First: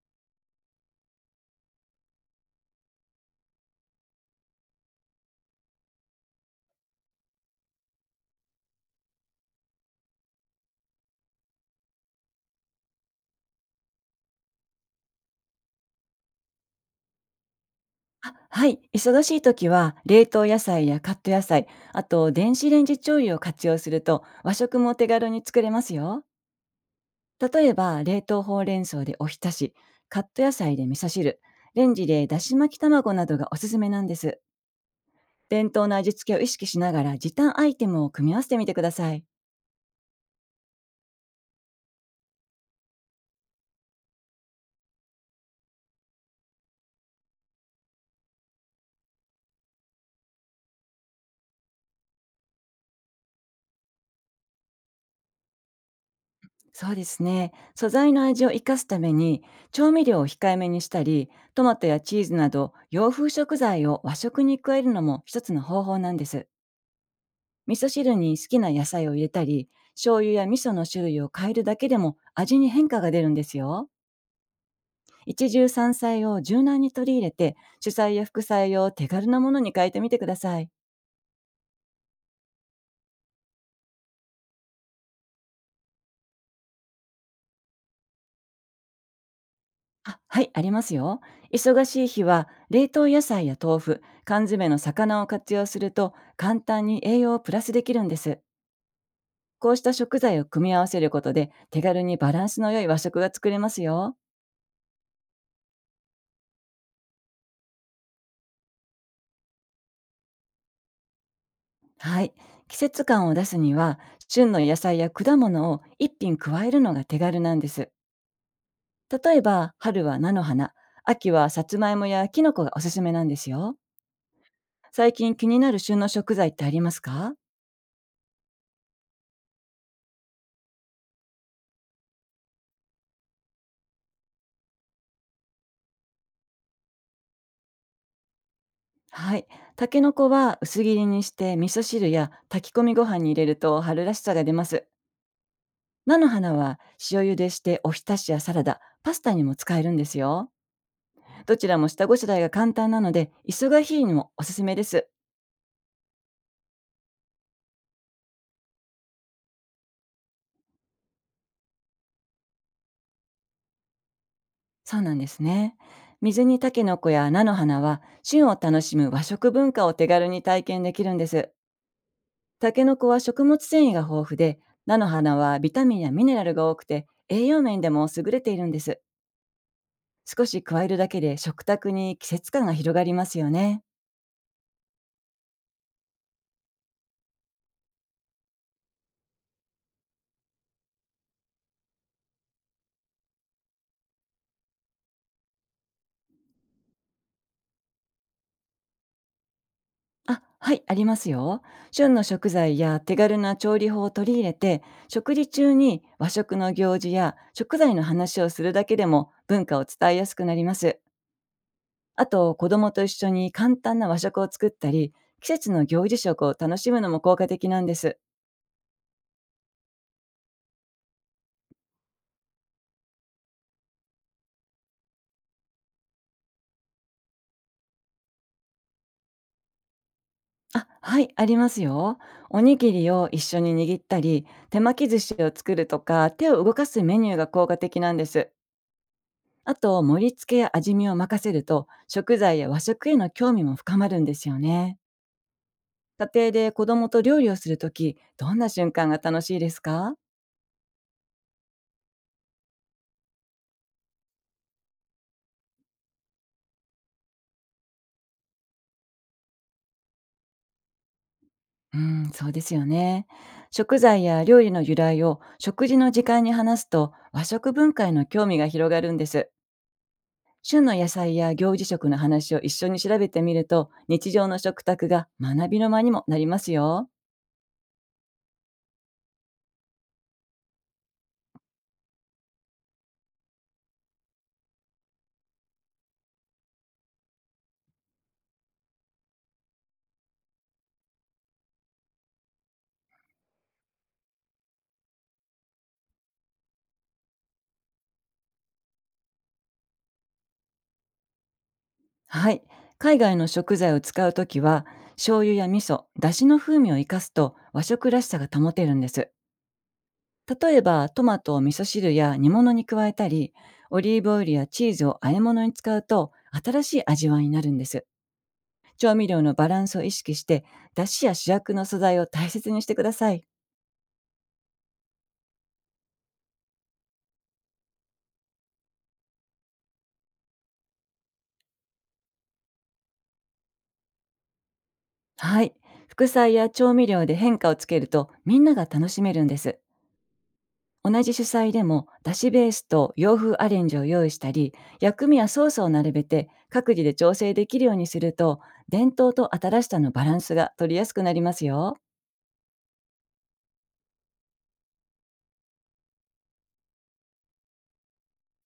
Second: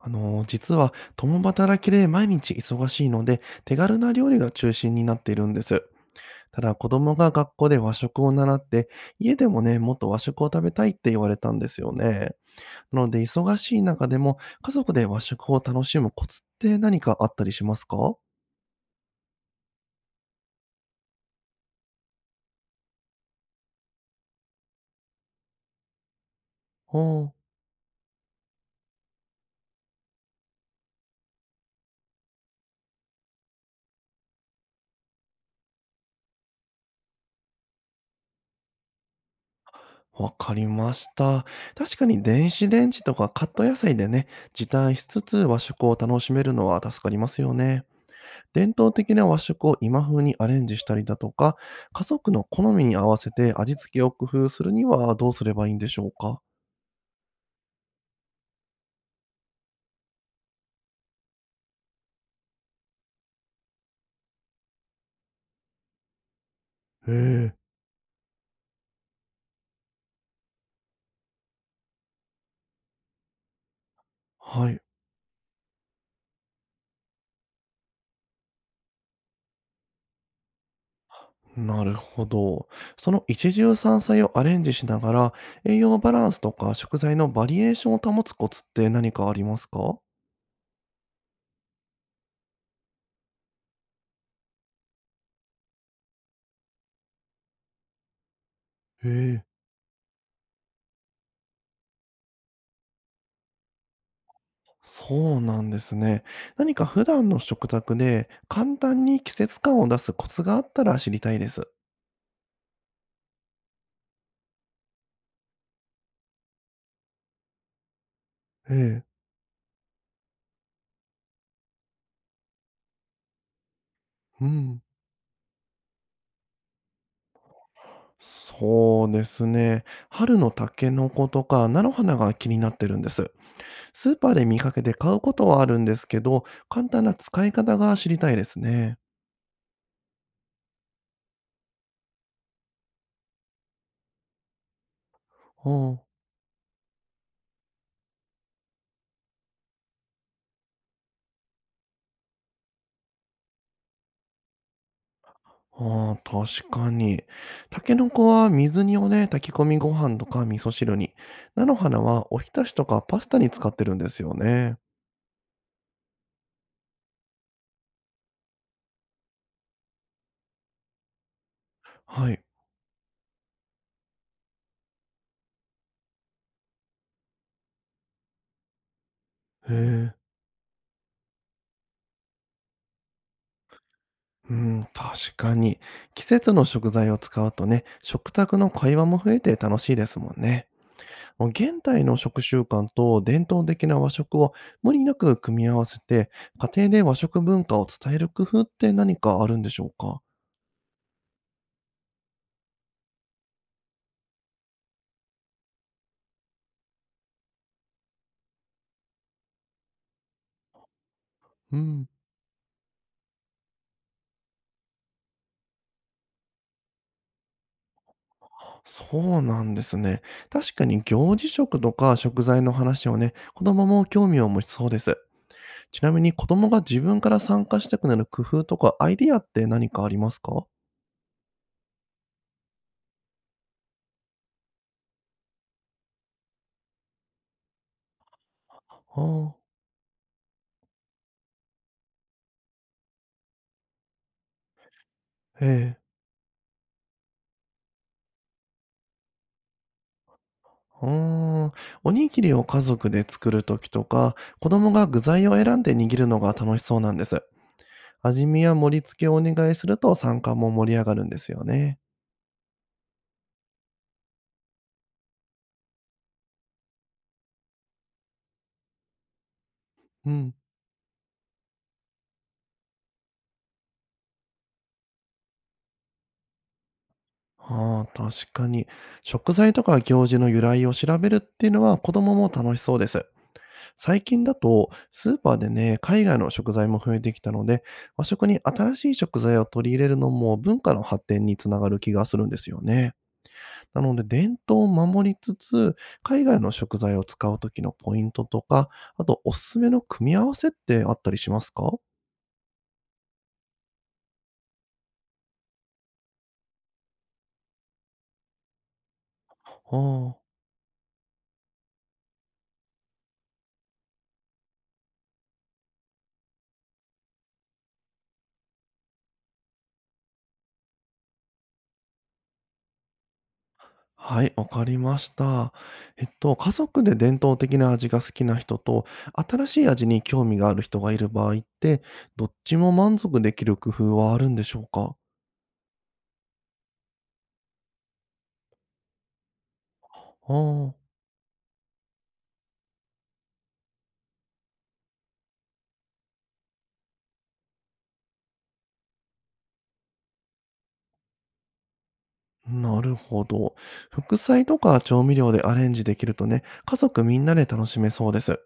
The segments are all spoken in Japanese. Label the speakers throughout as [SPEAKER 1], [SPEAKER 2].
[SPEAKER 1] 実は共働きで毎日忙しいので、手軽な料理が中心になっているんです。ただ子供が学校で和食を習って、家でもね、もっと和食を食べたいって言われたんですよね。なので忙しい中でも家族で和食を楽しむコツって何かあったりしますか？
[SPEAKER 2] あ、はい。忙しい時は、冷凍野菜やカット野菜、あと電子レンジ調理を活用すると、和食も手軽に作れますよ。
[SPEAKER 1] うん。
[SPEAKER 2] 例えば、冷凍ほうれん草でおひたし、カット野菜で味噌汁、レンジでだし巻き卵などがおすすめなんです。伝統の味付けを意識しながら、時短アイテムを組み合わせてみてください。
[SPEAKER 1] わかりました。確かに電子レンジとかカット野菜でね、時短しつつ和食を楽しめるのは助かりますよね。伝統的な和食を今風にアレンジしたりだとか、家族の好みに合わせて味付けを工夫するにはどうすればいいんでしょうか？
[SPEAKER 2] そうですね。素材の味を生かすために、調味料を控えめにしたり、トマトやチーズなど洋風食材を和食に加えるのも一つの方法なんです。
[SPEAKER 1] へえ。
[SPEAKER 2] 味噌汁に好きな野菜を入れたり、醤油や味噌の種類を変えるだけでも味に変化が出るんですよ。
[SPEAKER 1] はい、
[SPEAKER 2] 一汁三菜を柔軟に取り入れて、主菜や副菜を手軽なものに変えてみてください。
[SPEAKER 1] なるほど。その一汁三菜をアレンジしながら、栄養バランスとか食材のバリエーションを保つコツって何かありますか？
[SPEAKER 2] あ、はい、ありますよ。忙しい日は冷凍野菜や豆腐、缶詰の魚を活用すると簡単に栄養をプラスできるんです。
[SPEAKER 1] へえ。
[SPEAKER 2] こうした食材を組み合わせることで手軽にバランスの良い和食が作れますよ。
[SPEAKER 1] そうなんですね。何か普段の食卓で簡単に季節感を出すコツがあったら知りたいです。
[SPEAKER 2] はい。季節感を出すには、旬の野菜や果物を一品加えるのが手軽なんです。
[SPEAKER 1] ええ。
[SPEAKER 2] 例えば、春は菜の花、秋はさつまいもやきのこがおすすめなんですよ。
[SPEAKER 1] うん。
[SPEAKER 2] 最近気になる旬の食材ってありますか？
[SPEAKER 1] そうですね。春のタケノコとか菜の花が気になってるんです。スーパーで見かけて買うことはあるんですけど、簡単な使い方が知りたいですね。
[SPEAKER 2] はい。たけのこは薄切りにして味噌汁や炊き込みご飯に入れると春らしさが出ます。
[SPEAKER 1] は
[SPEAKER 2] 菜の花は塩茹でしておひたしやサラダ、パスタにも使えるんですよ。どちらも下ごしらえが簡単なので、忙しい日にもおすすめです。
[SPEAKER 1] あ、ああ、確かに。タケノコは水煮をね、炊き込みご飯とか味噌汁に。菜の花はおひたしとかパスタに使ってるんですよね。
[SPEAKER 2] そうなんですね。水煮タケノコや菜の花は旬を楽しむ和食文化を手軽に体験できるんです。
[SPEAKER 1] はい。
[SPEAKER 2] タケノコは食物繊維が豊富で、菜の花はビタミンやミネラルが多くて栄養面でも優れているんです。
[SPEAKER 1] へえ。
[SPEAKER 2] 少し加えるだけで食卓に季節感が広がりますよね。
[SPEAKER 1] うん、確かに。季節の食材を使うとね、食卓の会話も増えて楽しいですもんね。現代の食習慣と伝統的な和食を無理なく組み合わせて、家庭で和食文化を伝える工夫って何かあるんでしょうか？
[SPEAKER 2] あ、はい、ありますよ。旬の食材や手軽な調理法を取り入れて、食事中に和食の行事や食材の話をするだけでも文化を伝えやすくなります。
[SPEAKER 1] うん、
[SPEAKER 2] あと、子供と一緒に簡単な和食を作ったり、季節の行事食を楽しむのも効果的なんです。
[SPEAKER 1] そうなんですね。確かに行事食とか食材の話をね、子供も興味を持ちそうです。ちなみに子供が自分から参加したくなる工夫とかアイディアって何かありますか？
[SPEAKER 2] あ、はい、ありますよ。おにぎりを一緒に握ったり、手巻き寿司を作るとか、手を動かすメニューが効果的なんです。
[SPEAKER 1] ああ、
[SPEAKER 2] あと、盛り付けや味見を任せると、食材や和食への興味も深まるんですよね。
[SPEAKER 1] ええ。
[SPEAKER 2] 家庭で子供と料理をするとき、どんな瞬間が楽しいですか？
[SPEAKER 1] うーん。おにぎりを家族で作る時とか、子供が具材を選んで握るのが楽しそうなんです。味見や盛り付けをお願いすると参加も盛り上がるんですよ
[SPEAKER 2] う
[SPEAKER 1] ね。
[SPEAKER 2] ん、そうですよね。食材や料理の由来を食事の時間に話すと和食文化への興味が広がるんです。
[SPEAKER 1] うん。
[SPEAKER 2] 旬の野菜や行事食の話を一緒に調べてみると日常の食卓が学びの間にもなりますよ。
[SPEAKER 1] ああ、確かに。食材とか行事の由来を調べるっていうのは子供も楽しそうです。最近だとスーパーでね、海外の食材も増えてきたので、和食に新しい食材を取り入れるのも文化の発展につながる気がするんですよね。なので伝統を守りつつ、海外の食材を使う時のポイントとか、あとおすすめの組み合わせってあったりしますか？は
[SPEAKER 2] はい。海外の食材を使うときは醤油や味噌、だしの風味を生かすと和食らしさが保てるんです。
[SPEAKER 1] あ。
[SPEAKER 2] 例えばトマトを味噌汁や煮物に加えたり、オリーブオイルやチーズを和え物に使うと新しい味わいになるんです。調味料のバランスを意識して、出汁や主役の素材を大切にしてください。
[SPEAKER 1] はい、わかりました。えっと、家族で伝統的な味が好きな人と、新しい味に興味がある人がいる場合って、どっちも満足できる工夫はあるんでしょうか？
[SPEAKER 2] はい。副菜や調味料で変化をつけると、みんなが楽しめるんです。
[SPEAKER 1] あ
[SPEAKER 2] 同じ主菜でも、出汁ベースと洋風アレンジを用意したり、薬味やソースを並べて、各自で調整できるようにすると、伝統と新しさのバランスが取りやすくなりますよ。
[SPEAKER 1] あ、なるほど。副菜とか調味料でアレンジできるとね、家族みんなで楽しめそうです。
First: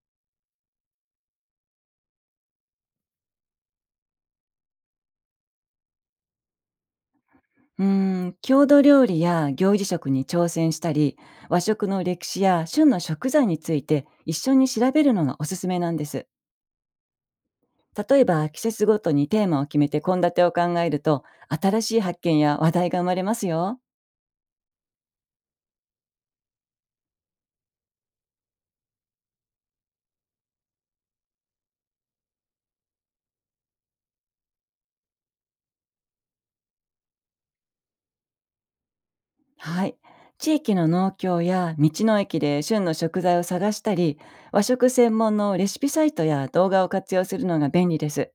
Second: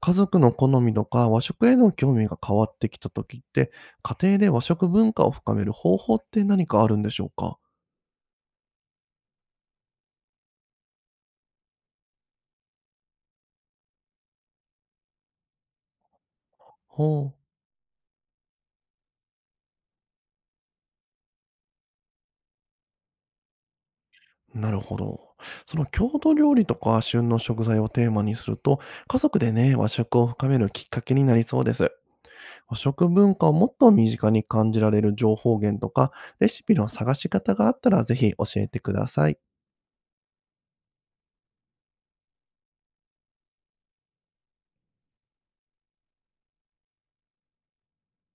[SPEAKER 1] 家族の好みとか和食への興味が変わってきた時って、家庭で和食文化を深める方法って何かあるんでしょうか？
[SPEAKER 2] うーん、郷土料理や行事食に挑戦したり、和食の歴史や旬の食材について一緒に調べるのがおすすめなんです。
[SPEAKER 1] はあ。
[SPEAKER 2] 例えば季節ごとにテーマを決めて献立を考えると、新しい発見や話題が生まれますよ。
[SPEAKER 1] なるほど。その郷土料理とか旬の食材をテーマにすると、家族でね、和食を深めるきっかけになりそうです。和食文化をもっと身近に感じられる情報源とか、レシピの探し方があったらぜひ教えてください。
[SPEAKER 2] はい。地域の農協や道の駅で旬の食材を探したり、和食専門のレシピサイトや動画を活用するのが便利です。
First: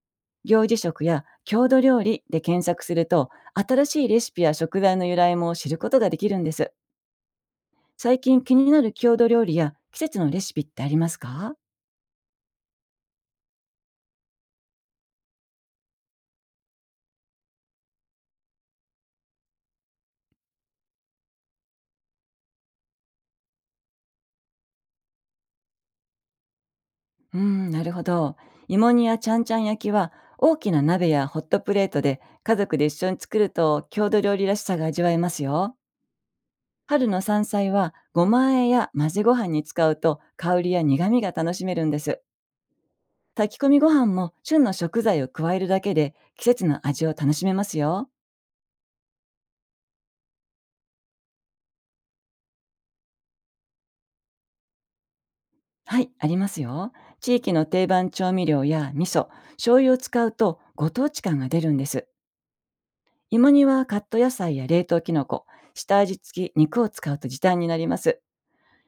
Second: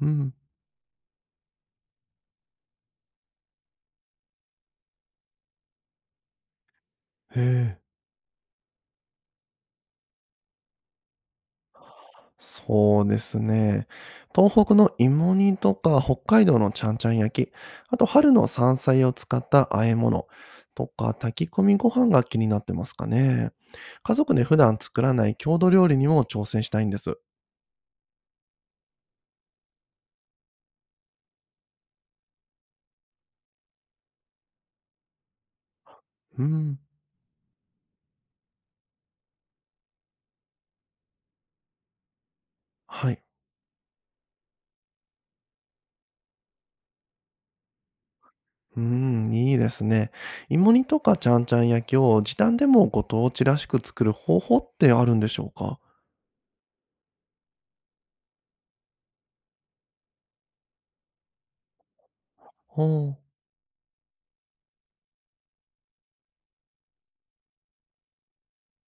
[SPEAKER 1] うん。
[SPEAKER 2] 行事食や郷土料理で検索すると新しいレシピや食材の由来も知ることができるんです。
[SPEAKER 1] へえ、
[SPEAKER 2] 最近気になる郷土料理や季節のレシピってありますか？
[SPEAKER 1] そうですね。東北の芋煮とか北海道のちゃんちゃん焼き、あと春の山菜を使った和え物とか炊き込みご飯が気になってますかね。家族で普段作らない郷土料理にも挑戦したいんです。
[SPEAKER 2] うーん、なるほど。芋煮やちゃんちゃん焼きは大きな鍋やホットプレートで家族で一緒に作ると郷土料理らしさが味わえますよ。
[SPEAKER 1] うん。
[SPEAKER 2] 春の山菜はごま和えや混ぜご飯に使うと香りや苦味が楽しめるんです。
[SPEAKER 1] はい。
[SPEAKER 2] 炊き込みご飯も旬の食材を加えるだけで季節の味を楽しめますよ。
[SPEAKER 1] うん、いいですね。芋煮とかちゃんちゃん焼きを時短でもご当地らしく作る方法ってあるんでしょうか？
[SPEAKER 2] はい、ありますよ。地域の定番調味料や味噌、醤油を使うとご当地感が出るんです。
[SPEAKER 1] ほう。
[SPEAKER 2] 芋煮はカット野菜や冷凍キノコ、下味付き肉を使うと時短になります。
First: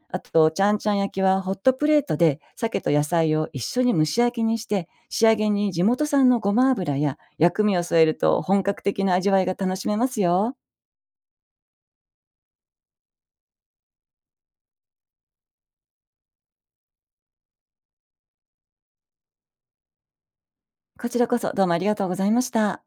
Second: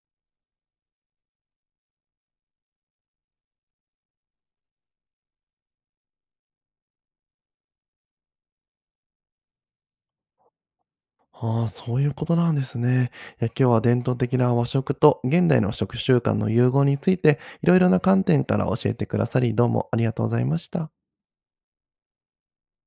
[SPEAKER 2] あと、ちゃんちゃん焼きはホットプレートで鮭と野菜を一緒に蒸し焼きにして、仕上げに地元産のごま油や薬味を添えると本格的な味わいが楽しめますよ。
[SPEAKER 1] ああ、そういうことなんですね。いや、今日は伝統的な和食と現代の食習慣の融合について、いろいろな観点から教えてくださり、どうもありがとうございました。
[SPEAKER 2] こちらこそどうもありがとうございました。